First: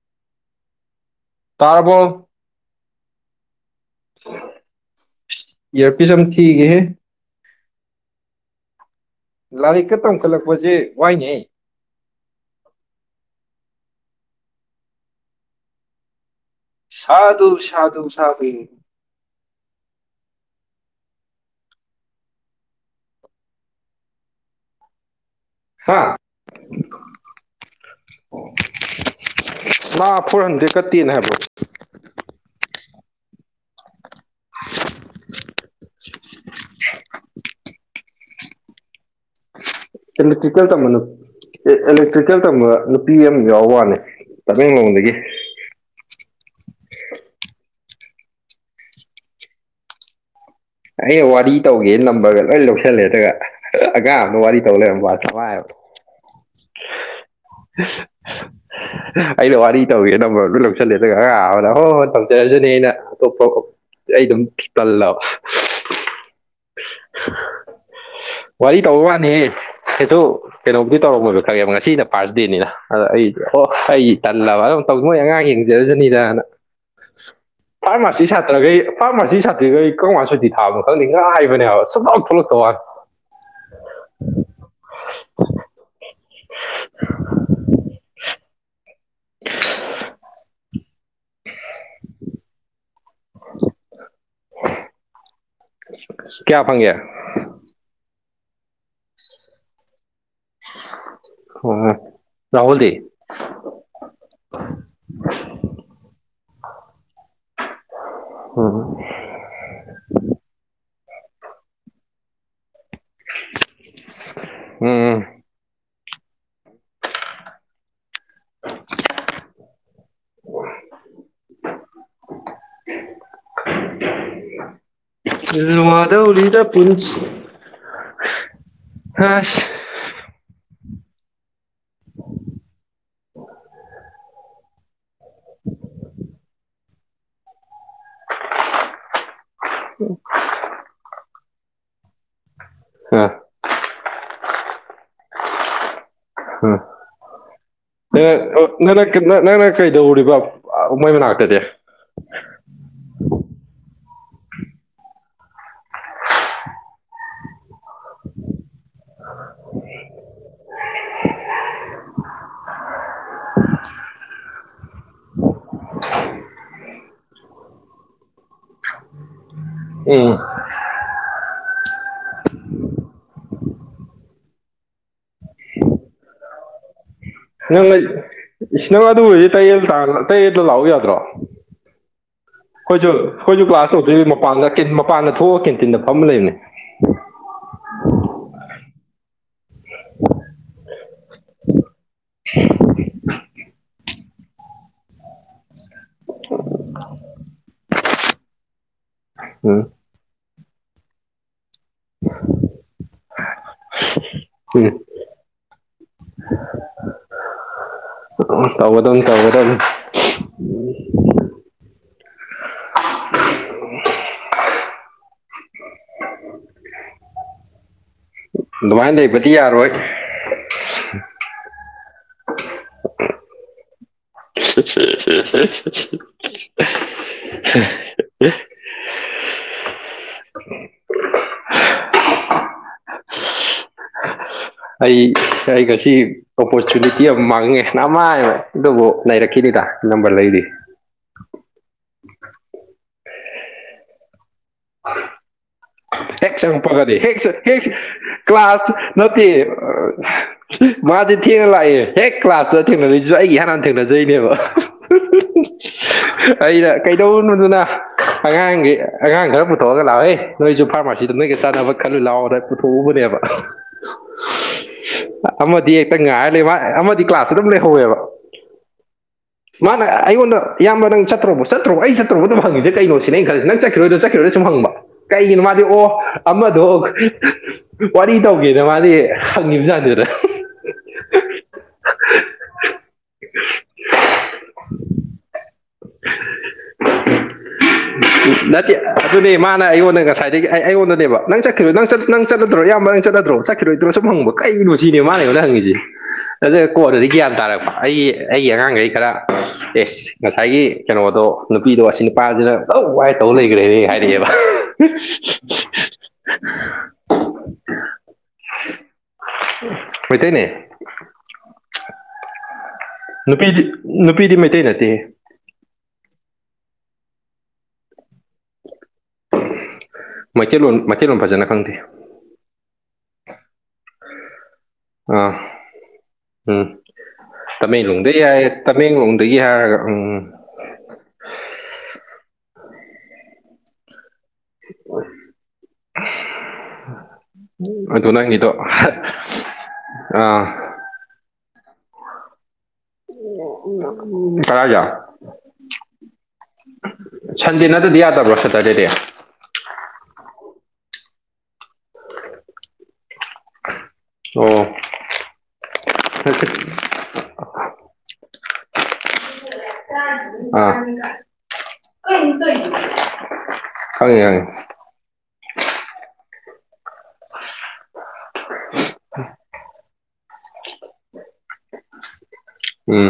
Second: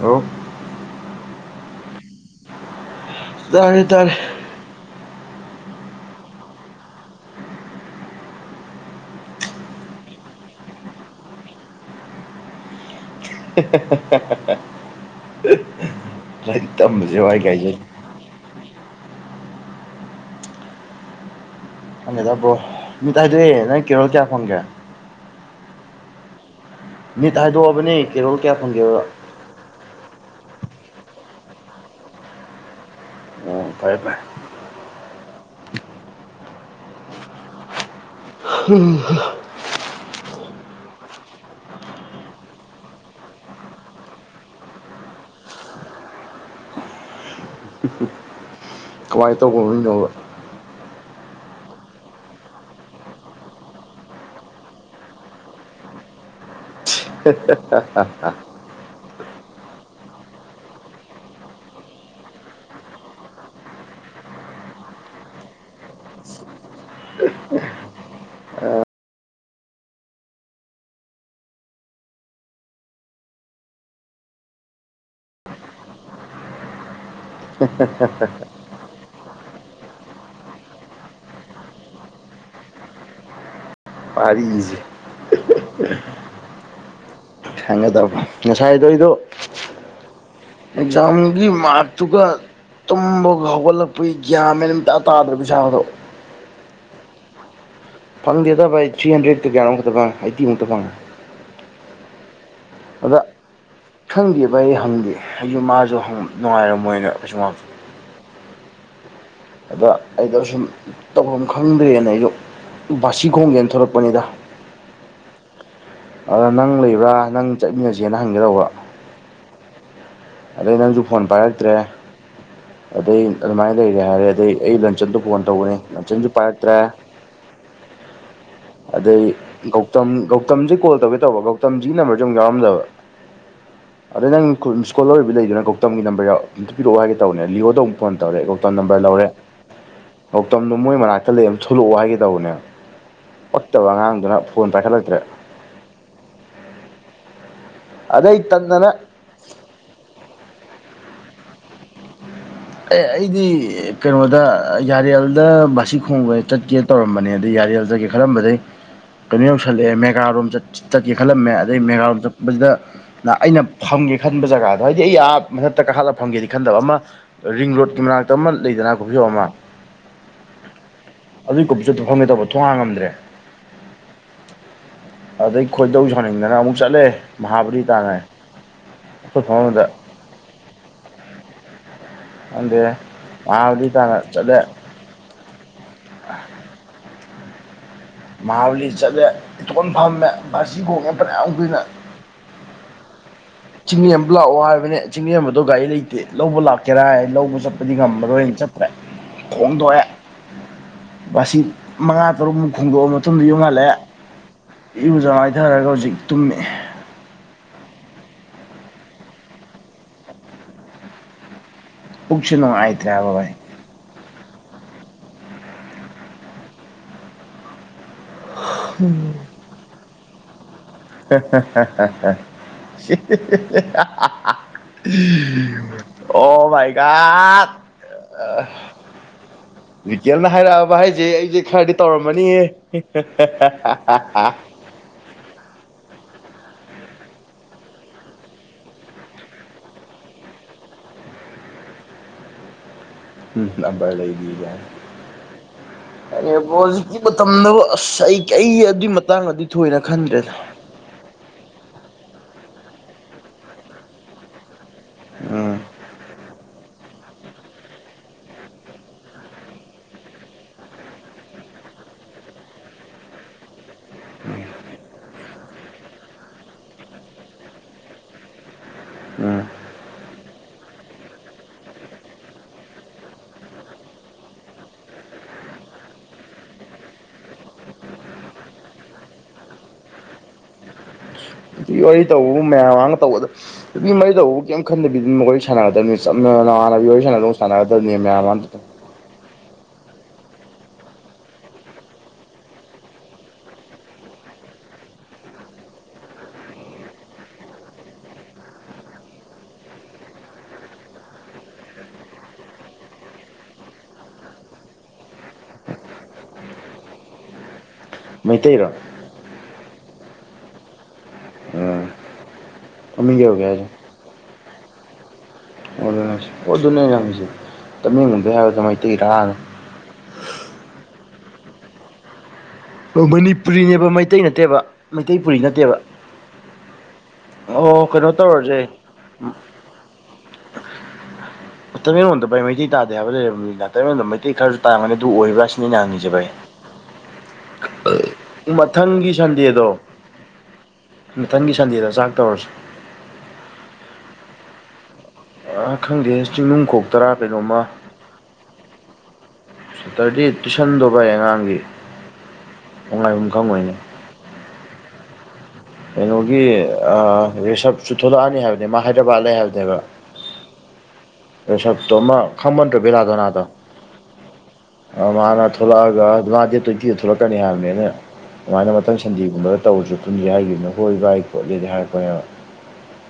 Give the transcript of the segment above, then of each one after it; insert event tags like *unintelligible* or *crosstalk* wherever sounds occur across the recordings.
hello ꯇꯥꯔꯕꯣ ꯇꯥꯔꯦ ꯇꯥꯔꯦ ꯌꯦꯔꯐꯤꯁ ꯑꯝꯇ ꯊꯤꯒꯦꯍꯦ ꯂꯥꯏꯔꯤꯛꯀ ꯇꯝꯈꯠꯂꯛꯄꯁꯦ ꯋꯥꯏꯅꯦ ꯍꯦ ꯍꯦ ꯍꯦ ꯂꯥꯢꯔꯤꯛ ꯇꯝꯕꯁꯦ ꯋꯥꯏꯅꯦ ꯀꯥꯏꯁꯦ ꯎ ꯁꯥꯥ *inaudible* ꯈꯪꯗꯦ ꯕ꯭ꯔꯣ ꯃꯤ ꯇꯥꯏꯗꯦ ꯅꯪ ꯀꯦꯔꯣꯜ ꯀꯌꯥ ꯐꯪꯒꯦ ꯍꯥꯥ ꯃꯤꯠ ꯍꯥꯏꯗꯣꯛꯑꯕꯅꯤ ꯀꯦꯔꯣꯜ ꯀꯌꯥ ꯐꯪꯒꯦꯕꯗ ꯃꯥ ꯐꯣꯔ ꯍꯟꯗ꯭ꯔꯦꯗ ꯀꯠꯇꯦꯅ ꯍꯥꯏꯕ꯭ꯔꯣ ꯑ ꯐꯥꯏ ꯎꯝ ꯀꯣ ꯇꯤꯀꯦꯜ ꯇ ꯃꯅ ꯑꯦꯂꯦꯛꯇ꯭ꯔꯤꯀꯦꯜ ꯇꯝꯕ ꯅꯨꯄꯤ ꯑꯃ ꯌꯥꯎꯕ ꯋꯥꯅꯤ ꯇꯃꯦꯡꯂꯣꯡꯗꯒꯤ ꯎ ꯉꯥꯏ ꯇ ꯀ ꯌꯧ ꯑꯩꯅ ꯋꯥꯔꯤ ꯇꯧꯒꯦ ꯅꯝꯕꯔꯒ ꯂꯣꯏ ꯂꯧꯁꯜꯂꯦ ꯑꯗꯨꯒ ꯑꯉꯥꯡ ꯑꯃꯒ ꯋꯥꯔꯤ ꯗꯧ ꯂꯩꯔꯝꯕꯩ ꯋꯥꯅꯦ ꯍꯦ ꯍꯦ ꯍꯥ ꯍꯥ ꯑꯩꯅ ꯋꯥꯔꯤ ꯇꯧꯒꯦ ꯅꯝꯕꯔꯗꯨ ꯂꯧꯁꯜꯂꯦ ꯑꯗꯨꯒ ꯑꯉꯥꯡ ꯑꯃꯅ ꯍꯣꯏ ꯍꯣꯏ ꯇꯧꯖꯔꯁꯨꯅꯣ ꯑꯩꯅ ꯑꯇꯣꯞꯄ ꯑꯩ ꯑꯗꯨꯝ ꯇꯜꯂꯕ ꯋꯥꯔꯤ ꯇꯧꯕ ꯋꯥꯅꯤ ꯍꯥꯏꯗꯣꯛ ꯀꯩꯅꯣꯝꯗꯤ ꯇꯧꯔꯝꯃꯣꯏꯕ ꯈꯪꯉꯦꯕ ꯉꯁꯤꯅ ꯄꯥꯔꯁ ꯗꯦꯅꯤꯅ ꯑꯗ ꯑꯩ ꯑꯣ ꯑꯩ ꯇꯜꯂꯕ ꯑꯗꯨꯝ ꯃꯣꯏ ꯑꯉꯥꯡ ꯌꯦꯡꯖꯔꯖꯅꯤꯗꯅ ꯐꯥꯔꯃꯥꯁꯤ ꯁꯥꯇ꯭ꯔꯈꯩ ꯐꯥꯔꯃꯥꯁꯤ ꯁꯥꯇ꯭ꯔꯈꯩ ꯀꯔꯝꯒꯥꯟ ꯁꯨꯇꯤ ꯊꯥꯕꯅꯣ ꯈꯪꯗꯦ ꯉꯥꯏꯕꯅꯦꯕ ꯁꯨꯛꯊꯣꯛ ꯊꯣꯛꯂꯛꯇꯦ ꯋꯥꯅꯤ ꯋꯥꯔꯤꯁꯦ *unintelligible* ꯈꯪꯒꯗꯧꯕ ꯉꯁꯥꯏꯗꯣ ꯑꯩꯗꯣ ꯌꯦꯛꯖꯝꯒꯤ ꯃꯥꯠꯇꯨꯒ ꯇꯨꯝꯕꯒ ꯍꯧꯒꯠꯂꯛꯄꯒꯤ ꯒ꯭ꯌꯥꯟꯃꯦꯅ ꯑꯝꯇꯥ ꯇꯥꯗ꯭ꯔꯕ ꯢꯁꯥꯗꯣ ꯀꯌꯥ ꯐꯪꯒꯦ ꯐꯪꯗꯦꯗ ꯚꯥꯢ ꯑꯩ ꯊ꯭ꯔꯤ ꯍꯟꯗ꯭ꯔꯦꯠꯀ ꯀꯌꯥꯅꯣꯝꯇ ꯐꯪꯉꯦ ꯑꯩꯠꯇꯤꯨꯛꯇ ꯐꯪꯉꯦ ꯑꯣ ꯔꯍꯨꯟꯗꯤ ꯑꯗ ꯈꯪꯗꯦ ꯚꯥꯏ ꯍꯪꯗꯦ ꯑꯩꯁꯨ ꯃꯥꯁꯨ ꯅꯨꯡꯉꯥꯏꯔꯝꯃꯣꯏꯅ ꯀꯩꯁꯨ ꯎꯝ ꯑꯗ ꯑꯩꯗꯣ ꯁꯨꯝ ꯇꯧꯐꯝ ꯈꯪꯗ꯭ꯔꯦꯅ ꯑꯩꯗꯣ ꯕꯥꯁꯤ ꯈꯣꯡꯒꯦꯅ ꯊꯣꯛꯂꯛꯄꯅꯤꯗ ꯎꯝ ꯑꯗ ꯅꯪ ꯂꯩꯕ꯭ꯔꯥ ꯅꯪ ꯆꯠꯃꯤꯟꯅꯁꯦꯅ ꯍꯪꯒꯦ ꯇꯧꯕ ꯑꯗꯩ ꯅꯪꯁꯨ ꯐꯣꯟ ꯄꯥꯏꯔꯛꯇ꯭ꯔꯦ ꯑꯗꯩ ꯑꯗꯨꯃꯥꯏꯅ ꯂꯩꯔꯦ ꯍꯥꯏꯔꯦ ꯑꯗꯩ ꯑꯩ ꯂꯟꯆꯟꯗꯨ ꯐꯣꯟ ꯇꯧꯕꯅꯤ ꯂꯟꯆꯟꯁꯨ ꯂꯨꯍꯗꯧꯔꯤꯗ ꯄꯥꯏꯔꯛꯇ꯭ꯔꯦ ꯄꯨꯟꯁꯤ *inaudible* ꯑꯗꯩ ꯑꯁ ꯒꯧꯇꯝ ꯒꯧꯇꯝꯁꯤ ꯀꯣꯜ ꯇꯧꯒꯦ ꯇꯧꯕ ꯒꯧꯇꯝꯁꯤꯒꯤ ꯅꯝꯕꯔꯁꯦ ꯑꯃꯨꯛ ꯌꯥꯎꯔꯝꯗꯕ *unintelligible* ꯑꯗꯣ ꯅꯪ ꯁ꯭ꯀꯣꯜꯔ ꯑꯣꯢꯕ ꯂꯩꯗꯅ ꯀꯧꯇꯝꯒꯤ ꯅꯝꯕꯔ ꯑꯝꯇ ꯄꯤꯔꯛꯑꯣ ꯍꯥꯢꯒꯦ ꯇꯧꯕꯅꯦ ꯂꯤꯌꯑꯣꯗ ꯑꯃꯨꯛ ꯐꯣꯟ ꯔꯤꯌꯣꯒꯤ ꯅꯝꯕꯔ ꯂꯧꯔꯦ ꯀꯧꯇꯝꯗꯣ ꯃꯣꯏ ꯃꯅꯥꯛꯇ ꯂꯩ ꯑꯃ ꯊꯣꯛꯂꯛꯑꯣ ꯍꯥꯏꯒꯦ ꯇꯧꯕꯅꯦ ꯑꯥ ꯄꯥꯛꯇꯕ ꯑꯉꯥꯡꯗꯨꯅ ꯐꯣꯟ ꯄꯥꯏꯈꯠꯂꯛꯇ꯭ꯔꯦ ꯑꯗꯩ *inaudible* ꯇꯟꯗꯅ ꯅꯪꯅ ꯀꯩꯗꯧꯔꯤꯕ ꯃꯣꯏ ꯃꯅꯥꯛꯇꯗꯤ ꯑꯦ ꯑꯩꯗꯤ ꯀꯩꯅꯣꯗ ꯌꯥꯔꯦꯜꯗ ꯕꯥꯁꯤ ꯈꯣꯡꯕ ꯆꯠꯀꯦ ꯇꯧꯔꯝꯕꯅꯦ ꯑꯗꯩ ꯌꯥꯔꯦ ꯌꯥꯎꯖꯒꯦ ꯈꯜꯂꯝꯕꯗꯩ ꯀꯩꯅꯣ ꯌꯧꯁꯜꯂꯛꯑꯦ ꯃꯦꯒꯥꯔꯣꯝ ꯆꯠꯀꯦ ꯈꯜꯂꯝꯃꯦ ꯑꯗꯩ ꯃꯦꯒꯥꯔꯣꯝ ꯆꯠꯄꯖꯤꯗ ꯅ ꯑꯩꯅ ꯐꯝꯒꯦ ꯈꯟꯕ ꯖꯒꯥꯗꯣ ꯍꯥꯏꯗꯤ ꯑꯩ ꯑꯥ ꯃꯊꯛꯇ ꯀꯥꯈꯠꯂ ꯐꯝꯒꯦꯗꯤ ꯈꯟꯗꯕ ꯑꯃ ꯔꯤꯡ ꯔꯣꯠꯀꯤ ꯃꯅꯥꯛꯇ ꯑꯃ ꯂꯩꯗꯅ ꯀꯣꯐꯤ ꯁꯣꯞ ꯑꯃ ꯎꯝ ꯑꯗꯨꯏ ꯀꯣꯐꯤꯁꯣꯞꯇꯣ ꯐꯝꯒꯦ ꯇꯧꯕ ꯊꯣꯡ ꯍꯥꯡꯉꯝꯗ꯭ꯔꯦ ꯑꯗꯩ ꯈꯣꯏꯗꯧ ꯁꯥꯎꯅꯤꯡꯗꯅ ꯑꯃꯨꯛ ꯆꯠꯂꯦ ꯃꯍꯥꯕꯂꯤ ꯅꯪ ꯇꯥꯟꯅ ꯏꯁ ꯅꯪ ꯑꯩꯈꯣꯏ ꯑꯗꯨꯕꯨꯗꯤ ꯇꯌꯦꯜ ꯐꯝꯐꯝꯗꯨꯗ ꯇꯌꯦꯜꯗ ꯂꯥꯛꯎꯨ ꯌꯥꯗ꯭ꯔꯣ ꯈꯪꯗꯦ ꯈꯣꯏꯁꯨ ꯈꯣꯏꯁꯨ ꯃꯍꯥꯕꯂꯤ ꯀ꯭ꯂꯥꯁ ꯇꯥꯟꯅ ꯇꯧꯗꯣꯏ ꯆꯠꯂꯦ ꯃꯄꯥꯟꯗ ꯃꯄꯥꯟꯗ ꯊꯣꯛꯑꯒ ꯀꯦꯟꯇꯤꯟꯗ ꯐꯝꯃ ꯂꯩꯕꯅꯦ ꯃꯍꯥꯕꯂꯤ ꯆꯠꯂꯦ ꯏꯇꯣꯟ ꯐꯝꯃꯦ ꯕꯥꯁꯤ ꯈꯣꯡꯉꯦ ꯐꯅꯌꯥꯝ ꯀꯨꯏꯅ *inaudible* ꯆꯤꯡꯃꯤ ꯑꯃꯗꯣ ꯂꯥꯛꯑꯣ ꯍꯥꯏꯕꯅꯦ ꯆꯤꯡꯃꯤ ꯑꯃꯗꯣ ꯒꯥꯔꯤ ꯂꯩꯇꯦ ꯂꯧꯕ ꯂꯥꯛꯀꯦꯔꯥ ꯂꯧꯕ ꯆꯠꯄꯗꯤ ꯉꯝꯃꯔꯣꯏꯅ ꯆꯠꯇ꯭ꯔꯦ ꯎꯝ ꯈꯣꯝꯗꯣꯛꯑꯦ ꯕꯥꯁꯤ ꯃꯉꯥ ꯇꯔꯨꯛꯃꯨꯛ ꯈꯣꯡꯗꯣꯛꯑ ꯃꯇꯨꯡꯗ ꯌꯨꯝ ꯍꯜꯂꯛꯑꯦ ꯍꯨꯏꯅ ꯏꯔꯨꯖ ꯃꯥꯏꯊꯔꯒ ꯍꯧꯖꯤꯛ ꯇꯨꯝꯃꯤ ꯇꯧꯒꯗꯧꯅꯤ ꯇꯧꯒꯗꯧꯅꯤ ꯅꯤ ꯄꯨꯛꯁꯦ ꯅꯨꯡꯉꯥꯏꯇ꯭ꯔꯦ ꯍꯥꯏꯕ ꯕꯥꯏ ꯑꯗꯨꯃꯥꯏ ꯂꯩꯕꯗꯤ ꯌꯥꯔꯣꯏ *inaudible* *unintelligible* ꯑꯣ ꯃꯥꯏ ꯒꯣꯠ ꯋꯤꯀꯦꯜꯅ ꯍꯥꯏꯔꯛꯑꯕ ꯍꯥꯏꯖꯦ ꯑꯩꯖꯦ ꯈꯔꯗꯤ ꯇꯧꯔꯝꯃꯅꯤꯍꯦ *inaudible* ꯑꯩ ꯑꯩꯒꯁꯤ ꯑꯣꯄꯣꯔꯆꯨꯅꯤꯇꯤ ꯌꯥꯝ ꯃꯥꯡꯉꯦ ꯅꯃꯥꯏꯃꯠ ꯑꯗꯨꯕꯨ ꯅꯩꯔꯛꯈꯤꯅꯤꯗ ꯅꯝꯕ꯭ꯔ ꯂꯩꯔꯤ ꯍꯨꯝ ꯅꯝꯕ꯭ꯔ ꯂꯩꯔꯤ ꯀꯥꯏ ꯍꯦꯛ ꯑꯦꯅꯤꯕꯣꯁ ꯆꯪꯉꯛꯄꯒꯗꯤ ꯍꯧꯖꯤꯛꯀꯤ ꯍꯦꯛ ꯃꯇꯝꯗꯕꯨ ꯍꯦꯛ ꯑꯁ ꯑꯩ ꯀꯩ ꯀ꯭ꯂꯥꯁ ꯑꯗꯨꯏ ꯃꯇꯥꯡꯗꯗꯤ ꯊꯣꯏꯅ ꯈꯟꯗ꯭ꯔꯦꯗ ꯃꯥꯖꯦ ꯊꯦꯡꯅ ꯂꯥꯛꯑꯦ ꯍꯦꯛ ꯀ꯭ꯂꯥꯁꯇ ꯊꯦꯡꯅꯔꯩꯁꯨ ꯑꯩꯒ ꯏꯍꯥꯟ ꯍꯥꯟꯅ ꯊꯦꯡꯅꯖꯩꯅꯦꯕ ꯎꯝ ꯑꯩꯅ ꯀꯩ ꯀꯩꯗꯧꯔꯨꯗꯣꯅ ꯑꯉꯥꯡꯒꯤ ꯑꯉꯥꯡ ꯈꯔ ꯄꯨꯊꯣꯛꯑꯒ ꯂꯥꯎꯍꯩ ꯅꯣꯏꯁꯨ ꯐꯥꯔꯝꯃꯥꯁꯤ ꯑꯗꯨ ꯅꯣꯏꯒ ꯆꯥꯟꯅꯕ ꯈꯜꯂꯨ ꯂꯥꯎꯅ ꯄꯨꯊꯣꯛꯎꯕꯅꯦꯕ ꯑꯃꯗꯤ ꯍꯦꯛꯇ ꯉꯥꯏꯔ ꯂꯩ ꯃꯥ ꯑꯃꯗꯤ ꯀ꯭ꯂꯥꯇ ꯑꯗꯨꯝ ꯂꯩꯍꯧꯋꯦꯕ ꯎꯝ ꯃꯥꯅ ꯑꯩꯉꯣꯟꯗ ꯏꯌꯥꯝꯕ ꯅꯪ ꯆꯠꯇ꯭ꯔꯣꯕ ꯆꯠꯇ꯭ꯔꯣꯕ ꯑꯩ ꯆꯠꯇ꯭ꯔꯣꯕ ꯑꯗꯨꯝ ꯛꯪꯉꯤꯁꯦ ꯀꯩꯅꯣ ꯁꯤꯅꯦ ꯑꯩꯅ ꯈꯜꯂꯤ ꯅꯪ ꯆꯠꯈꯤꯔꯣꯏꯗꯣ ꯆꯠꯈꯤꯔꯣꯏꯗꯣ ꯁꯨꯝ ꯍꯪꯕ ꯀꯩꯒꯤꯅꯣ ꯃꯥꯗꯤ ꯑꯣ ꯑꯃꯗꯣ ꯋꯥꯔꯤ ꯇꯧꯒꯦꯗ ꯃꯥꯗꯤ ꯍꯪꯉꯤꯕꯖꯥꯅꯤꯗꯅ ꯑꯗꯨꯒꯤ ꯋꯥꯔꯤ ꯇꯧꯕꯕꯨ ꯃꯌꯥꯝ ꯃꯃꯥꯡꯗ ꯇꯧꯕꯗ ꯅꯨꯄꯤ ꯃꯔꯤ ꯇꯧꯕꯕꯨ ꯀꯩꯝ ꯈꯟꯗꯕꯤꯗ ꯁꯥꯟꯅꯒꯗꯕꯅꯤ ꯆꯝꯅ ꯅꯃꯥꯟꯅꯕꯤ ꯋꯥꯔꯤ ꯁꯥꯟꯅꯕꯗꯧꯅ ꯁꯥꯟꯅꯒꯗꯕꯅꯤ ꯃꯌꯥꯝ ꯃꯥꯡ ꯅꯠꯇꯦ ꯑꯗꯨꯅꯦ ꯃꯥꯅ ꯑꯩꯉꯣꯟꯗ ꯉꯁꯥꯏꯗꯒꯤ ꯑꯩꯉꯣꯟꯗꯅꯦꯕ ꯅꯪ ꯆꯠꯈꯤꯔꯣꯏ ꯅꯪ ꯆꯠ ꯅꯪ ꯆꯠꯂꯗ꯭ꯔꯣ ꯏꯌꯥꯝꯕ ꯅꯪ ꯆꯠꯂꯗ꯭ꯔꯣ ꯈꯤꯔꯣꯏꯗ꯭ꯔꯣ ꯁꯨꯝ ꯍꯪꯕ ꯀꯩꯅꯣ ꯁꯤꯅꯦ ꯃꯥꯅ ꯑꯩꯉꯣꯟꯗ ꯍꯪꯉꯤꯁꯦ ꯑꯗ ꯀꯣꯟꯅꯗꯤ ꯒ꯭ꯌꯥꯟ ꯇꯥꯔꯛꯄ ꯑꯩꯒꯤ ꯑꯩꯒꯤ ꯑꯉꯥꯡꯈꯩ ꯈꯔ ꯑꯦꯁ ꯉꯁꯥꯏꯒꯤ ꯀꯩꯅꯣꯗꯣ ꯅꯨꯄꯤꯗꯣ ꯑꯁꯤ ꯅꯨꯄꯥꯖꯤꯅ ꯂꯧ ꯋꯥꯏ ꯇꯧ ꯂꯩꯒ꯭ꯔꯦꯍꯦ ꯍꯥꯏꯔꯛꯑꯦꯕ ꯍ *unintelligible* *inaudible* ꯃꯩꯇꯩꯔꯣ ꯃꯩꯇꯩꯅꯦ ꯑ ꯅꯨꯄꯤꯗꯤ ꯅꯨꯄꯤꯗꯤ ꯃꯩꯇꯩ ꯅꯠꯇꯦ ꯑꯗꯨꯅꯦ ꯍꯥꯏꯁꯦ ꯑꯗꯨꯅꯦ ꯑꯩꯅ ꯍꯪꯏꯁꯦ ꯇꯝꯃꯦꯡꯂꯣꯡꯗꯩ ꯍꯥꯏꯔꯒ ꯃꯩꯇꯩ ꯔꯥꯅ ꯃꯩꯇꯩꯂꯣꯟ ꯃꯩꯇꯩꯂꯣꯟ ꯐꯖꯅ ꯈꯪꯗꯦ ꯃꯅꯤꯄꯨꯔꯤꯅꯦꯕ ꯃꯩꯇꯩ ꯅꯠꯇꯦꯕ ꯃꯩꯇꯩ ꯑꯥ ꯄꯨꯨꯔꯤ ꯅꯠꯇꯦꯕ ꯎꯝ ꯑꯣ ꯀꯩꯅꯣ ꯇꯃꯦꯡꯂꯣꯡꯗꯒꯤ ꯍꯥꯏꯦ ꯇꯧꯔꯁꯦ ꯇꯃꯦꯡꯂꯣꯡꯗꯒꯤ ꯍꯥꯏꯔꯒ ꯎꯝ ꯇꯃꯦꯡꯂꯣꯡꯘ ꯕꯥꯏ ꯃꯩꯇꯩ ꯇꯥꯗꯦ ꯍꯥꯏꯕ ꯂꯩꯔꯕ ꯇꯩꯔꯣꯟꯗ ꯃꯩꯇꯩ ꯈꯔꯁꯨ ꯇꯥꯔꯝꯒꯅꯤ ꯑꯗꯨ ꯑꯣꯏꯕ꯭ꯔꯥ ꯁꯤꯅꯤ ꯑꯩꯅ ꯍꯪꯉꯤꯖꯦ ꯕꯥꯏ ꯑꯗꯨ ꯅꯪꯒꯤꯗꯣ ꯃꯊꯪꯒꯤ ꯁꯟꯗꯦꯗꯣ ꯑ ꯃꯊꯪꯒꯤ ꯁꯟꯗꯦꯗ ꯆꯥꯛ ꯇꯧꯔꯁꯤ *unintelligible* ꯑ ꯈꯪꯗꯦ ꯆꯤꯡꯅꯨꯡꯈꯣꯛꯇꯔꯥ ꯀꯩꯅꯣꯝꯃ ꯁꯟꯗꯦ ꯅꯠꯇꯗꯤ ꯌꯥꯗꯕ꯭ꯔꯣ ꯁꯦꯇꯔꯗꯦꯗꯤ ꯁꯇꯔꯗꯦ ꯇꯨꯏꯁꯟꯗꯕ ꯑꯉꯥꯡꯒꯤ ꯉꯥꯏꯍꯨꯝ ꯈꯪꯉꯣꯏꯅꯤ ꯑꯣ ꯀꯩꯅꯣꯒꯤ ꯔꯤꯁꯞꯁꯨ ꯊꯣꯛꯂꯛꯑꯅꯤ ꯍꯥꯏꯕꯅꯦ ꯃꯥ ꯍꯥꯏꯗ꯭ꯔꯕꯥꯠ ꯂꯩ ꯍꯥꯏꯕꯅꯦꯕ ꯑꯥ ꯁꯞꯇꯣ ꯑꯃ ꯈꯃꯟ꯭ꯔꯣ ꯂꯗꯣꯅꯥꯗ ꯈꯪꯑꯦ-ꯈꯪꯑꯦ ꯑ ꯃꯥꯅ ꯊꯣꯛꯂꯛꯑꯒ ꯃꯥꯗꯤ ꯇꯤ ꯗꯦꯠ ꯇꯣꯟꯇꯤꯗ ꯊꯣꯛꯂꯛꯀꯅꯤ ꯍꯥꯏꯕꯅꯦ ꯑꯗꯨꯅ ꯑꯗꯨꯃꯥꯏꯅ ꯃꯊꯪ ꯁꯟꯗꯦꯒꯨꯝꯕꯘ ꯇꯧꯔꯁꯨ ꯄꯨꯟꯁꯦ ꯍꯥꯏꯈꯤꯕꯅꯤ ꯍꯣꯏ ꯕꯥꯏ ꯈꯣꯠꯂꯦꯗꯤ ꯍꯥꯏꯔꯛꯄꯅꯦꯕ ꯎꯝ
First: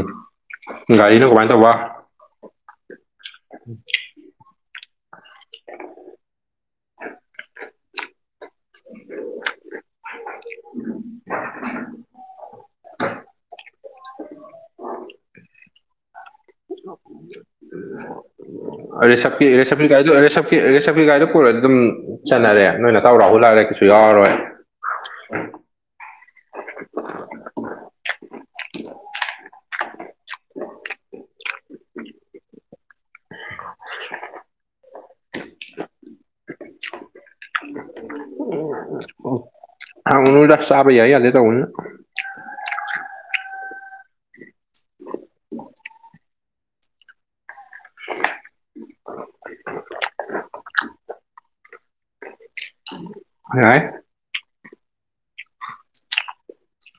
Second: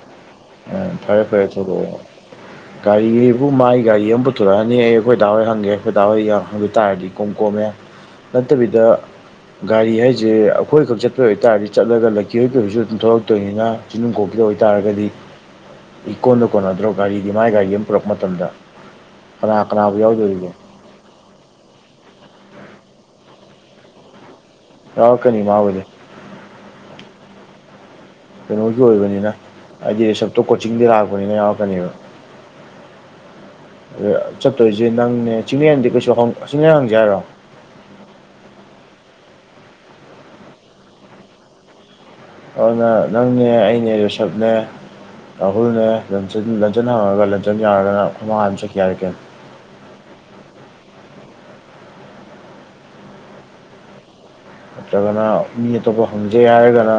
ꯑ ꯐꯔꯦ ꯒꯥꯔꯤꯅ ꯐꯔꯦ ꯀꯃꯥꯏꯅ ꯇꯧꯕ ꯆꯠꯂꯨꯔꯣ ꯒꯥꯔꯤ ꯍꯥꯏꯕꯨ ꯃꯥꯒꯤ ꯒꯥꯔꯤ ꯑꯃ ꯄꯨꯊꯣꯔꯛꯑꯅꯤ ꯑꯩ ꯑꯩꯈꯣꯏ ꯗꯥ ꯍꯣꯏ ꯍꯪꯒꯦ ꯑꯩꯈꯣꯏ ꯗꯥ ꯍꯣꯏ ꯌꯥꯎꯘ ꯇꯥꯏꯔꯗꯤ ꯏꯀꯣꯝ ꯀꯣꯝꯃꯦ ꯅꯠꯇꯕꯤꯗ ꯒꯥꯔꯤ ꯍꯥꯏꯁꯦ ꯑꯩꯈꯣꯏꯈꯛ ꯆꯠꯄꯩ ꯑꯣꯏꯇꯥꯔꯗꯤ ꯆꯠꯂꯒ ꯂꯩ ꯀꯤꯌꯔ ꯀꯤꯕꯁꯨ ꯑꯗꯨꯝ ꯊꯣꯛꯂꯛꯇꯣꯏꯅꯤꯅ ꯆꯤꯡꯅꯨꯡ ꯈꯣꯛꯀꯤ ꯑꯣꯏꯇꯥꯔꯒꯗꯤ ꯏ ꯀꯣꯟꯗ ꯀꯣꯟꯅꯗ꯭ꯔꯣ ꯒꯥꯔꯤꯗꯤ ꯃꯥꯏ ꯒꯥꯔꯤ ꯑꯃ ꯄꯨꯔꯛꯄ ꯃꯇꯝꯗ ꯔꯦꯁꯞꯀꯤ ꯀꯅꯥ ꯀꯅꯥꯕꯨ ꯔꯦꯁꯞꯀꯤꯒꯥꯔꯤꯘꯣ ꯌꯥꯎꯗꯣꯔꯤꯒꯦ ꯔꯦꯁꯞꯀꯤ ꯔꯦꯁꯞꯀꯤꯒꯥꯔꯤꯘꯣ ꯄꯨꯔꯘꯤ ꯑꯗꯨꯝ ꯆꯠꯅꯔꯦ ꯅꯣꯏ ꯅꯇꯥꯎ ꯔꯥꯍꯨꯟ ꯍꯥꯏꯔꯦ ꯀꯩꯁꯨ ꯌꯥꯎꯔꯣꯏ ꯌꯥꯎꯔꯛꯀꯅꯤ ꯃꯥꯕꯨꯘꯤ ꯀꯩꯅꯣꯒꯤ ꯑꯣꯏꯕꯅꯤꯅ ꯍꯥꯏꯗꯤ ꯁꯞꯇꯣ ꯀꯣꯆꯤꯡꯗꯤ ꯂꯥꯛꯄꯅꯤꯅ ꯌꯥꯎꯔꯛꯀꯅꯤꯕ ꯑ ꯆꯠꯇꯣꯏꯁꯦ ꯅꯪꯅꯦ ꯆꯤꯡꯂꯦꯟꯗꯤ ꯀꯩꯁꯨ ꯆꯤꯡꯂꯦꯟ ꯍꯪꯁꯦ ꯍꯥꯏꯔꯣ ꯎ ꯍꯪꯎꯅꯨꯘ ꯆꯥꯕ ꯌꯥꯏ ꯌꯥꯘꯦ ꯇꯧꯕꯅꯤꯅ ꯑꯗꯨꯅ ꯅꯪꯅꯦ ꯑꯩꯅꯦ ꯔꯤꯁꯞꯅꯦ ꯔꯥꯍꯨꯜꯅꯦ ꯂꯟꯆꯟ-ꯂꯟꯆꯟ ꯍꯧꯔꯒ ꯑꯗꯨꯝ ꯌꯥꯔꯒꯅ ꯑꯩꯈꯣꯢ ꯃꯃꯥꯡ ꯑꯗꯨ ꯆꯠꯈꯤ ꯌꯥꯔꯦ ꯀꯩꯅꯣ *inaudible* ꯍꯣꯢ ꯌꯥꯏ ꯅꯠꯇ꯭ꯔꯒꯅ ꯃꯤ ꯑꯇꯣꯞꯄ ꯐꯪꯖꯦ ꯍꯥꯏꯔꯒꯅ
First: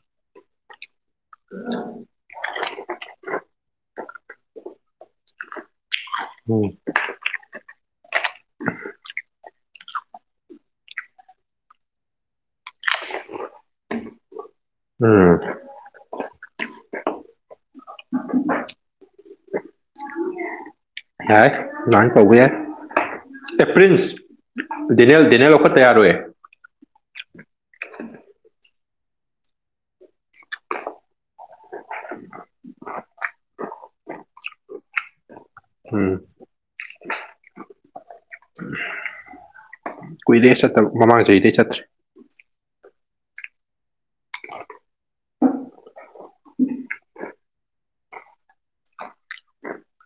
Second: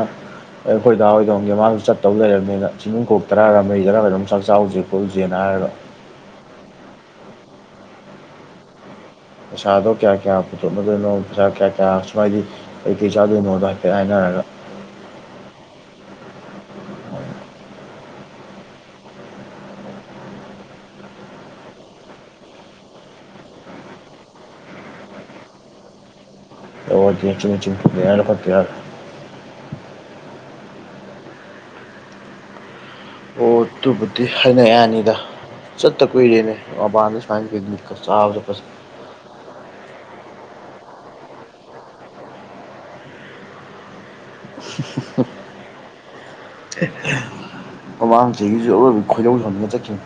ꯑꯩꯈꯣꯏ ꯗꯥ ꯍꯣꯏꯍꯪꯒꯦ ꯃꯥꯁꯨ ꯆꯠꯄ ꯇꯧ ꯂꯩꯔꯕꯅꯤꯅ ꯆꯤꯡꯅꯨꯡ ꯀꯣꯛ ꯇꯔꯥ ꯔꯃꯩꯗꯔ ꯀꯩꯅꯣꯝ ꯆꯥꯛ ꯆꯥꯎꯁꯦ ꯈꯣꯠꯂꯨꯁꯦꯅ ꯍꯥꯏꯔꯒ ꯎꯝ ꯄꯩꯁꯥꯗꯣ ꯀꯌꯥ ꯀꯌꯥ ꯄꯨꯊꯣꯛꯅꯗꯣꯏꯅꯣ ꯄꯩꯁꯥ ꯀꯌꯥ ꯀꯌꯥ ꯁꯨꯃꯥꯏꯗꯤ ꯀꯩ-ꯀꯩ ꯆꯥꯗꯣꯏꯅꯣꯗꯣ ꯍꯥꯏꯐꯦꯠ ꯍꯥꯏꯅꯔꯒ *unintelligible* *inaudible* ꯌꯥꯏ ꯂꯥꯟ ꯄꯧꯕ ꯌꯥꯏ ꯑꯦ ꯄ꯭ꯔꯤꯟꯁ ꯗꯤꯅꯦꯜ ꯗꯤꯅꯦꯜ ꯂꯧꯈꯠꯇ ꯌꯥꯔꯣꯏꯑꯦ *unintelligible* ꯑꯣ ꯑꯗꯨꯕꯨꯗꯤ ꯍꯥꯏꯅ ꯌꯥꯅꯤꯗ ꯆꯠꯇ ꯎꯝ ꯀꯨꯏꯔꯦꯅꯦ ꯃꯄꯥꯟꯗ ꯁꯨꯃꯥꯏꯅ ꯄꯤꯛꯅꯤꯛꯀ ꯆꯥꯕ ꯆꯠꯄꯁꯦ ꯀꯨꯏꯔꯦ ꯆꯠꯇꯕ ꯃꯃꯥꯡ ꯆꯍꯤꯗꯩ ꯆꯠꯇ꯭ꯔꯦ *unintelligible* ꯃꯃꯥꯡ ꯆꯍꯤꯒꯤꯁꯨ ꯑꯔꯣꯏꯕ ꯈꯣꯏꯗꯧ ꯁꯝꯅ ꯆꯠꯈꯤꯕ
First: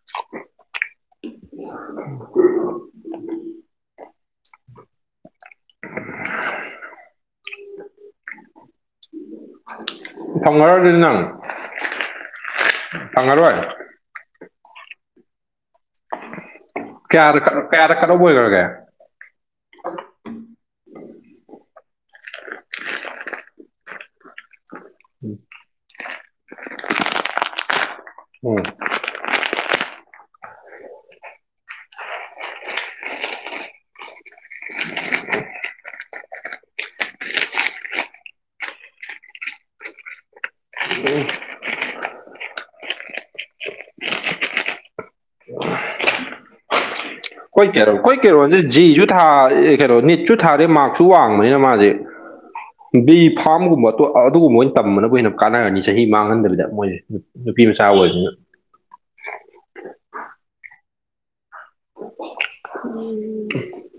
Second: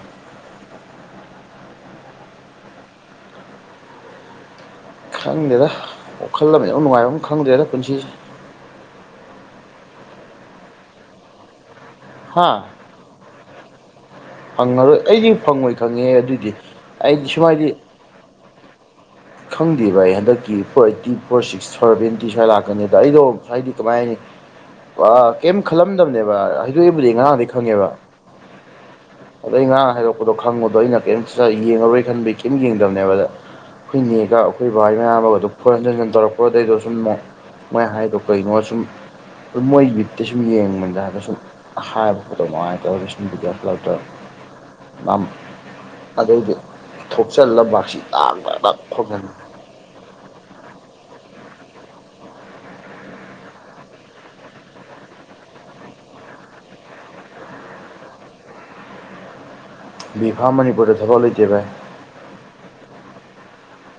*inaudible* ꯈꯪꯗꯦꯗ ꯋꯥꯈꯜ ꯑꯃ ꯏꯅꯨꯡ ꯅꯨꯡꯉꯥꯏꯕꯝꯒ ꯈꯪꯗ꯭ꯔꯦꯗ ꯄꯨꯟꯁꯤꯁꯦ ꯐꯪꯉꯔꯣꯏ ꯑꯗꯨꯗꯤ ꯅꯪ ꯍꯥꯥ ꯐꯪꯉꯔꯣꯏ ꯐꯪꯉꯔꯣꯏ ꯑꯩꯗꯤ ꯐꯪꯉꯣꯏ ꯈꯪꯉꯦ ꯑꯗꯨꯗꯤ ꯑꯩꯗꯤ ꯀꯌꯥꯗ ꯀꯠ ꯁꯨꯃꯥꯏꯗꯤ ꯀꯌꯥꯗ ꯀꯠ ꯑꯣꯐ ꯑꯣꯏꯈ꯭ꯔꯒꯦ ꯈꯪꯗꯦ ꯕꯥꯏ ꯑꯩ ꯍꯟꯗꯛꯀꯤ four eighty four six seventy ꯁ꯭ꯋꯥꯏ ꯂꯥꯛꯀꯅꯤꯗ ꯑꯩꯗꯣ ꯍꯥꯏꯗꯤ ꯀꯃꯥꯏ ꯍꯥꯏꯅꯤ ꯀꯩꯝ ꯈꯜꯂꯝꯗꯕꯅꯦꯕ ꯍꯩꯗꯣꯛꯏꯕꯨꯗꯤ ꯉꯔꯥꯡꯗꯒꯤ ꯈꯪꯉꯦꯕ ꯎꯝ ꯑꯗꯩ ꯉꯔꯥꯡ ꯍꯥꯏꯗꯣꯛꯔꯛꯄꯗꯣ ꯈꯪꯕꯗꯣ ꯑꯩꯅ ꯀꯦꯝꯇ ꯌꯦꯡꯉꯔꯣꯏ ꯈꯟꯕꯒꯤ ꯀꯦꯝ ꯌꯦꯡꯗꯕꯅꯦꯕꯗ ꯑꯩꯈꯣꯏ ꯅꯦꯒ ꯑꯩꯈꯣꯏ ꯕꯥꯏ ꯃꯌꯥꯝ ꯑꯃꯒ ꯑꯗꯨ ꯐꯣꯟ ꯍꯟꯖꯟ-ꯍꯟꯖꯟ ꯇꯧꯔꯛꯄ ꯑꯗꯩ ꯁꯨꯝ ꯑꯃꯨꯛ ꯃꯣꯏ ꯍꯥꯏꯗꯣ ꯀꯩꯅꯣ ꯁꯨꯝ ꯑꯗꯨ ꯃꯣꯏ ꯌꯨꯠꯇ ꯁꯨꯝ ꯌꯦꯡꯕꯗ ꯍꯥꯏꯐꯦꯠ ꯁꯨꯝ ꯍꯥꯠꯄꯗ ꯅꯨꯡꯉꯥꯏꯇꯕ ꯁꯨꯝ ꯕꯤꯠ ꯌꯥꯎꯁꯟꯂꯛ *unintelligible* ꯑꯗꯥꯎꯗꯤ ꯑꯩꯈꯣꯏ ꯀꯦꯔꯧ ꯑꯩꯈꯣꯏ ꯀꯦꯔꯣꯟꯁꯦ ꯖꯤꯖꯨ ꯈꯣꯡꯖꯟ ꯊꯥ ꯀꯩꯅꯣ ꯅꯤꯠꯁꯨ ꯊꯥꯔꯦ ꯃꯥꯛꯁꯨ ꯋꯥꯡꯕꯅꯤꯅ ꯃꯥꯁꯦ ꯕꯤ ꯐꯥꯔꯝꯒꯨꯝꯕ ꯑꯗꯨꯒꯨꯝꯕ ꯑꯣꯏꯅ ꯇꯝꯕꯅꯕꯨ ꯍꯦꯟꯅ ꯀꯥꯟꯅꯔꯅꯤ ꯆꯍꯤ ꯃꯥꯡꯍꯟꯗꯕꯤꯗ ꯃꯣꯏꯖꯦ ꯅꯨꯄꯤ ꯃꯆꯥ ꯑꯣꯏꯗꯨꯅ ꯕꯤꯐꯥꯝ ꯃꯅꯤꯄꯨꯔꯗ ꯊꯕꯛ ꯂꯩꯇꯦ ꯕꯥꯏ ꯎꯝ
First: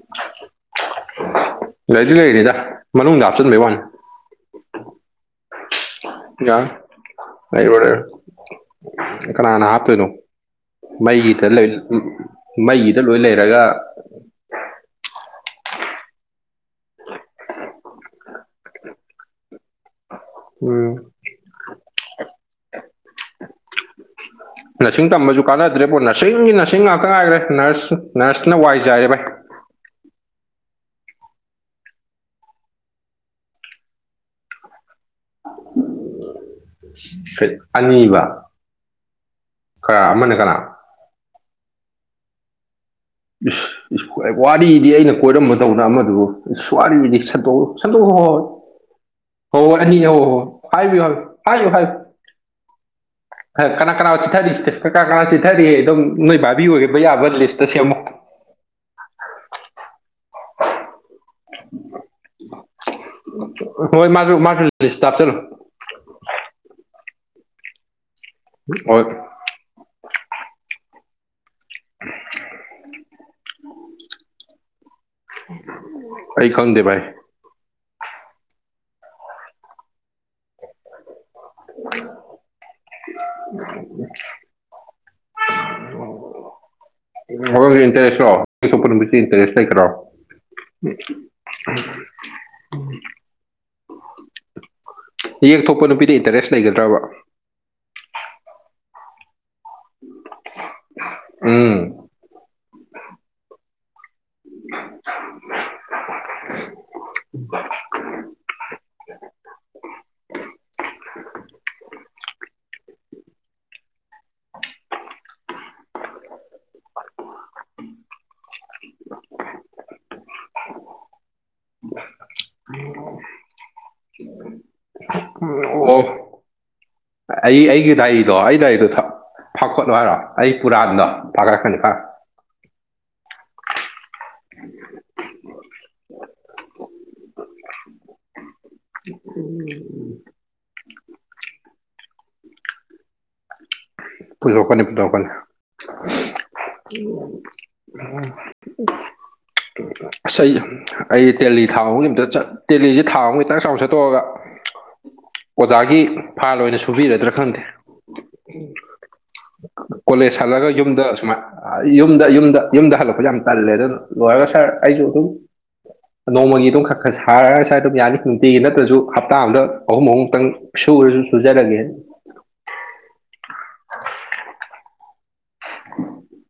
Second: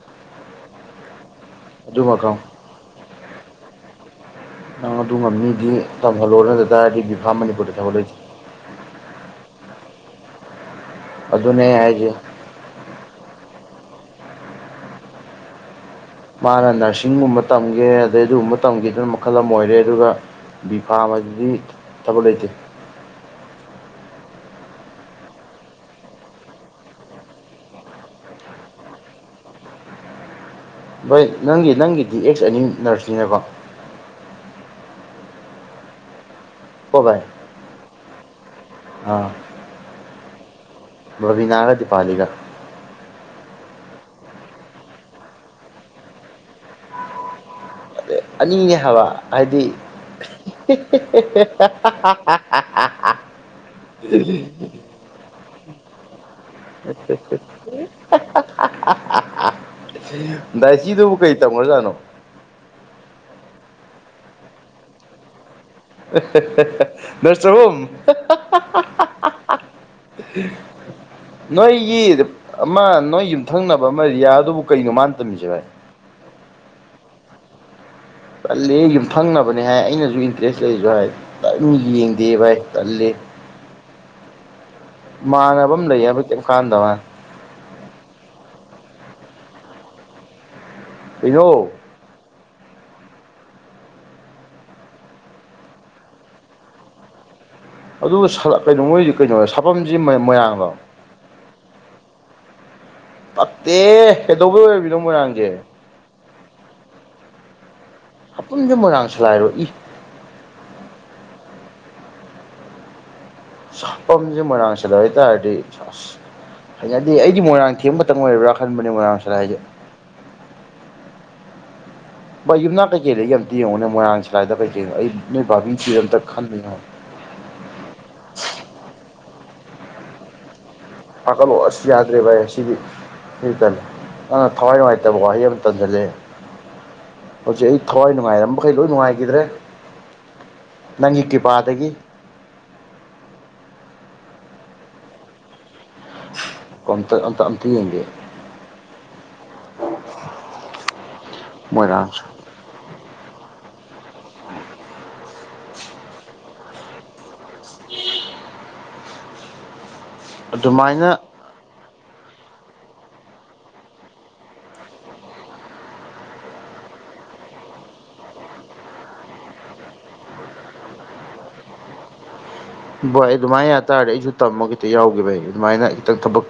ꯂꯩꯗꯤ ꯑꯗꯨꯃ ꯈꯪꯉꯨ ꯂꯩꯔꯤꯅꯤꯗ ꯃꯅꯨꯡꯗ ꯍꯥꯞꯆꯤꯟꯕꯩ ꯋꯥꯅꯤ ꯅꯪ ꯑꯗꯨ ꯉꯝꯅꯤꯗꯤ ꯇꯝꯍꯜꯂꯣꯗ ꯌꯥꯔꯦ ꯇꯥꯔꯗꯤ ꯕꯤꯐꯥ ꯃꯅꯤꯄꯨꯔꯗ ꯂꯩꯔꯣꯏ ꯇꯝꯍꯜꯂꯣꯏꯁꯤꯦ ꯂꯩꯔꯣꯏ ꯀꯅꯥꯅ ꯍꯥꯞꯇꯣꯏꯅꯣ ꯃꯩꯒꯤꯗ ꯑꯗꯨꯅꯦ ꯂꯩ ꯑꯩ ꯍꯥꯏꯁꯦ ꯃꯩꯒꯤꯗ ꯂꯣꯏ ꯂꯩꯔꯒ ꯃꯥꯅ ꯅꯔꯁꯤꯡꯒꯨꯝꯕ ꯇꯝꯒꯦ ꯑꯗꯩ ꯑꯗꯨꯒꯨꯝꯕ ꯇꯝꯒꯦꯗꯨꯅ ꯃꯈꯜ ꯑꯃ ꯑꯣꯏꯔꯦ ꯑꯗꯨꯒ ꯎꯝ ꯕꯤꯐꯥ ꯃꯗꯤ ꯊ ꯂꯩ ꯂꯩꯇꯦ ꯅꯔꯁꯤꯡ ꯇꯝꯕꯁꯨ ꯀꯥꯟꯅꯗ꯭ꯔꯦꯕꯣ ꯅꯔꯁꯤꯡꯒꯤ ꯅꯔꯁꯤꯡ ꯉꯥꯛꯇ ꯉꯥꯏꯈ꯭ꯔꯦ ꯅꯔꯁ ꯅꯔꯁꯅ ꯋꯥꯏꯖꯥꯏꯔꯦ ꯚꯥꯏ ꯣꯏ ꯅꯪꯒꯤ ꯅꯪꯒꯤꯗꯤ ꯑꯦꯛꯁ ꯑꯅꯤ ꯅꯔꯁꯅꯤꯅꯦꯀꯣ ꯀꯣ ꯚꯥꯏ ꯑꯅꯤꯕ ꯑꯃꯅ ꯀꯅꯥ ꯃꯕꯕꯤꯅꯥꯒ ꯗꯤꯄꯥꯂꯤꯒ ꯋꯥꯔꯤꯗꯤ ꯑꯩꯅ ꯀꯣꯏꯔꯝꯕꯗꯧꯅ ꯑꯃꯗꯨꯕꯨ ꯏꯁ ꯋꯥꯔꯤꯗꯤ ꯁꯠꯇꯣꯛꯎ ꯑꯅꯤꯅꯦ ꯍꯥꯏꯕ ꯍꯥꯏꯗꯤ ꯑꯅꯤ ꯍꯣꯏ ꯍꯣꯏ ꯍꯥꯏꯕꯤꯌꯨ ꯍꯥꯏꯕꯤꯌꯨ ꯑ ꯍꯥꯏꯌꯨ ꯍꯥꯏꯌꯨ ꯑꯥ ꯑꯥ ꯀꯅꯥ ꯀꯅꯥ ꯆꯤꯊꯔꯤꯁꯤ ꯀꯅꯥ ꯀꯅꯥ ꯆꯤꯊꯔꯤꯦ ꯑꯗꯨꯝ ꯅꯣꯏ ꯚꯥꯕꯤ ꯑꯣꯏꯕ ꯌꯥꯕ ꯂꯤꯁꯇ ꯁꯦꯝꯃꯣ ꯗꯥꯏ ꯁꯤꯗꯨꯕꯨ ꯀꯩ ꯇꯧꯈ꯭ꯔꯖꯥꯠꯅꯣ ꯍꯣꯏ ꯃꯥꯁꯨ ꯃꯥꯁꯥꯞꯇꯔꯨ *unintelligible* ꯍꯣꯏ *inaudible* ꯅꯣꯏꯒꯤ ꯑꯃ ꯅꯣꯏ ꯌꯨꯝꯊꯪꯅꯕ ꯑꯃꯔꯤꯌꯥ ꯑꯗꯨꯕꯨ ꯀꯩꯅꯣ ꯃꯥꯅ ꯇꯝꯃꯤꯁꯦꯚꯥꯏ ꯑꯩ ꯈꯪꯗꯦꯚꯥꯏ ꯀꯜꯂꯦ ꯌꯨꯝꯊꯪꯅꯕꯅꯦ ꯍꯥꯏ ꯑꯩꯅꯁꯨ ꯏꯟꯇꯔꯦꯁ ꯂꯩꯁꯨ ꯍꯥꯏ ꯀꯝ ꯌꯦꯡꯗꯦ ꯚꯥꯏ ꯀꯜꯂꯦ *inaudible* ꯃꯥꯟꯅꯕ ꯑꯃ ꯂꯩ ꯍꯧꯕ ꯀꯩ ꯀꯥꯟꯗꯅ *unintelligible* *unintelligible* ꯌꯦꯛꯊꯣꯛꯄ ꯅꯨꯄꯤꯗ ꯏꯟꯇꯔꯦꯁ ꯂꯩꯒꯗ꯭ꯔꯕ ꯑꯗꯨꯒ ꯀꯩꯅꯣ ꯃꯣꯏꯁꯤ ꯀꯩꯅꯣ ꯁꯥꯐꯝꯁꯤ ꯃꯣꯏꯔꯥꯡꯗꯣ ꯎꯝ ꯄꯠꯇꯦ ꯍꯩꯗꯧꯕꯩ ꯑꯣꯏꯕꯤꯅꯣ ꯃꯣꯏꯔꯥꯡꯁꯦ ꯍꯥꯄꯨꯝꯁꯦ ꯃꯣꯏꯔꯥꯡ ꯁꯂꯥꯏꯔꯛꯏ ꯁꯄꯝꯁꯦ ꯃꯥꯡꯁꯤꯗ ꯑꯣꯏꯇꯥꯔꯗꯤ ꯍꯥꯏꯩꯅꯗꯗꯤ ꯑꯩꯗꯤ ꯃꯣꯏꯔꯥꯡ ꯊꯦꯝꯕ ꯃꯇꯝꯪ ꯑꯣꯏꯔꯕ꯭ꯔꯥ ꯈꯟꯕꯅꯦ ꯃꯣꯏꯔꯥꯡꯁꯤꯗ ꯍꯥꯏꯁꯦ ꯚꯏ ꯌꯨꯝꯅꯥ ꯀꯩꯀꯩꯗꯒꯤ ꯑꯃꯇ ꯌꯦꯡꯉꯨꯅꯦ ꯃꯣꯏꯔꯥꯡ ꯁꯂꯥꯏꯗ ꯀꯩꯀꯩꯅꯣ ꯑꯩ ꯅꯣꯏ ꯎꯝ ꯚꯥꯚꯡ ꯆꯤꯗ ꯑꯝꯇ ꯑꯣ ꯈꯟꯕꯣ ꯑꯩ ꯑꯩꯒꯤ ꯗꯥꯏꯗꯣ ꯑꯩ ꯗꯥꯏꯔꯤꯗꯣ ꯐꯥꯀꯠꯂꯣ ꯍꯥꯏꯔꯣ ꯑꯩ ꯄꯨꯔꯥꯟꯗꯣ ꯄꯥꯈꯠꯂꯛ ꯑ ꯐꯥꯒꯠꯂꯛꯀꯅꯤ ꯑꯁꯤ ꯐꯥ ꯌꯥꯗ꯭ꯔꯦ ꯚꯥꯏ ꯁꯤꯗꯤ ꯏꯇꯅꯦꯦ ꯑ ꯊꯋꯥꯏ ꯅꯨꯡꯉꯥꯏꯇꯕꯣꯍꯩ ꯑꯃ ꯇꯟꯁꯤꯜꯂꯦ ꯍꯧꯖꯤꯛ ꯑꯩ ꯊꯋꯥꯏ ꯅꯨꯡꯉꯥꯏꯔꯝꯕ ꯃꯈꯈꯩ ꯂꯣꯏ ꯅꯨꯡꯉꯥꯏꯈꯤꯗ꯭ꯔꯦ ꯎꯝ ꯅꯪꯒꯤ ꯀ꯭ꯔꯤꯄꯥꯗꯒꯤ ꯄꯨꯊꯣꯛꯀꯅꯤ ꯄꯨꯊꯣꯛꯀꯅꯤ *inaudible* ꯑꯝꯇ ꯑꯝꯇ ꯑꯝꯇ ꯌꯦꯡꯒꯦ ꯉꯁ ꯑꯩ ꯗꯦꯍꯤ ꯊꯥ ꯑꯃꯒꯤꯒꯤ ꯃꯣꯏꯔꯥꯡꯁꯨ ꯑꯝꯇ ꯆꯠ ꯇꯦꯂꯤꯁꯦ ꯊꯥ ꯑꯃ ꯏꯈꯤꯇꯪ ꯆꯥꯎ ꯁꯠꯇꯣꯛꯑꯒ ꯑꯣꯖꯥꯒꯤ ꯐꯥꯜ ꯑꯣꯏꯅ ꯁꯨꯕꯤꯔꯗ꯭ꯔꯥ ꯈꯪꯗꯦ ꯀꯣꯂꯦꯖ ꯍꯜꯂꯒ ꯌꯨꯝꯗ ꯑꯗꯨꯃꯥꯏꯅ ꯑꯁꯨꯃꯥꯏ ꯌꯨꯝꯗ ꯌꯨꯝꯗ ꯌꯨꯝꯗ ꯍꯜꯂꯛꯄꯁꯨ ꯌꯥꯝ ꯇꯜꯂꯦ ꯑꯗꯨꯅ ꯂꯣꯏꯔꯒ ꯁꯥꯔ ꯑꯩꯁꯨ ꯑꯗꯨꯝ ꯅꯣꯡꯃꯒꯤ ꯑꯗꯨꯝ ꯈꯔ ꯈꯔ ꯁꯥꯔꯒ ꯁ꯭ꯋꯥꯏ ꯑꯗꯨꯝ ꯌꯥꯅꯤ ꯅꯨꯡꯇꯤꯒꯤ ꯅꯠꯇ꯭ꯔꯁꯨ ꯍꯞꯇꯥ ꯑ ꯑꯃꯗ ꯑꯍꯨꯝ ꯑꯍꯨꯝꯨꯛꯇꯪ ꯁꯨ ꯁꯨꯖꯔꯒꯦ ꯚꯣꯏ ꯑꯗꯨꯃꯥꯏꯅ ꯌꯥꯇꯥꯥꯔꯗꯤ ꯑꯩꯁꯨ ꯇꯝꯃ ꯈꯤꯇ ꯌꯥꯎꯈꯤꯕꯕꯩ ꯑꯗꯨꯃꯥꯏꯅ ꯈꯤꯇꯪ ꯊꯕꯛ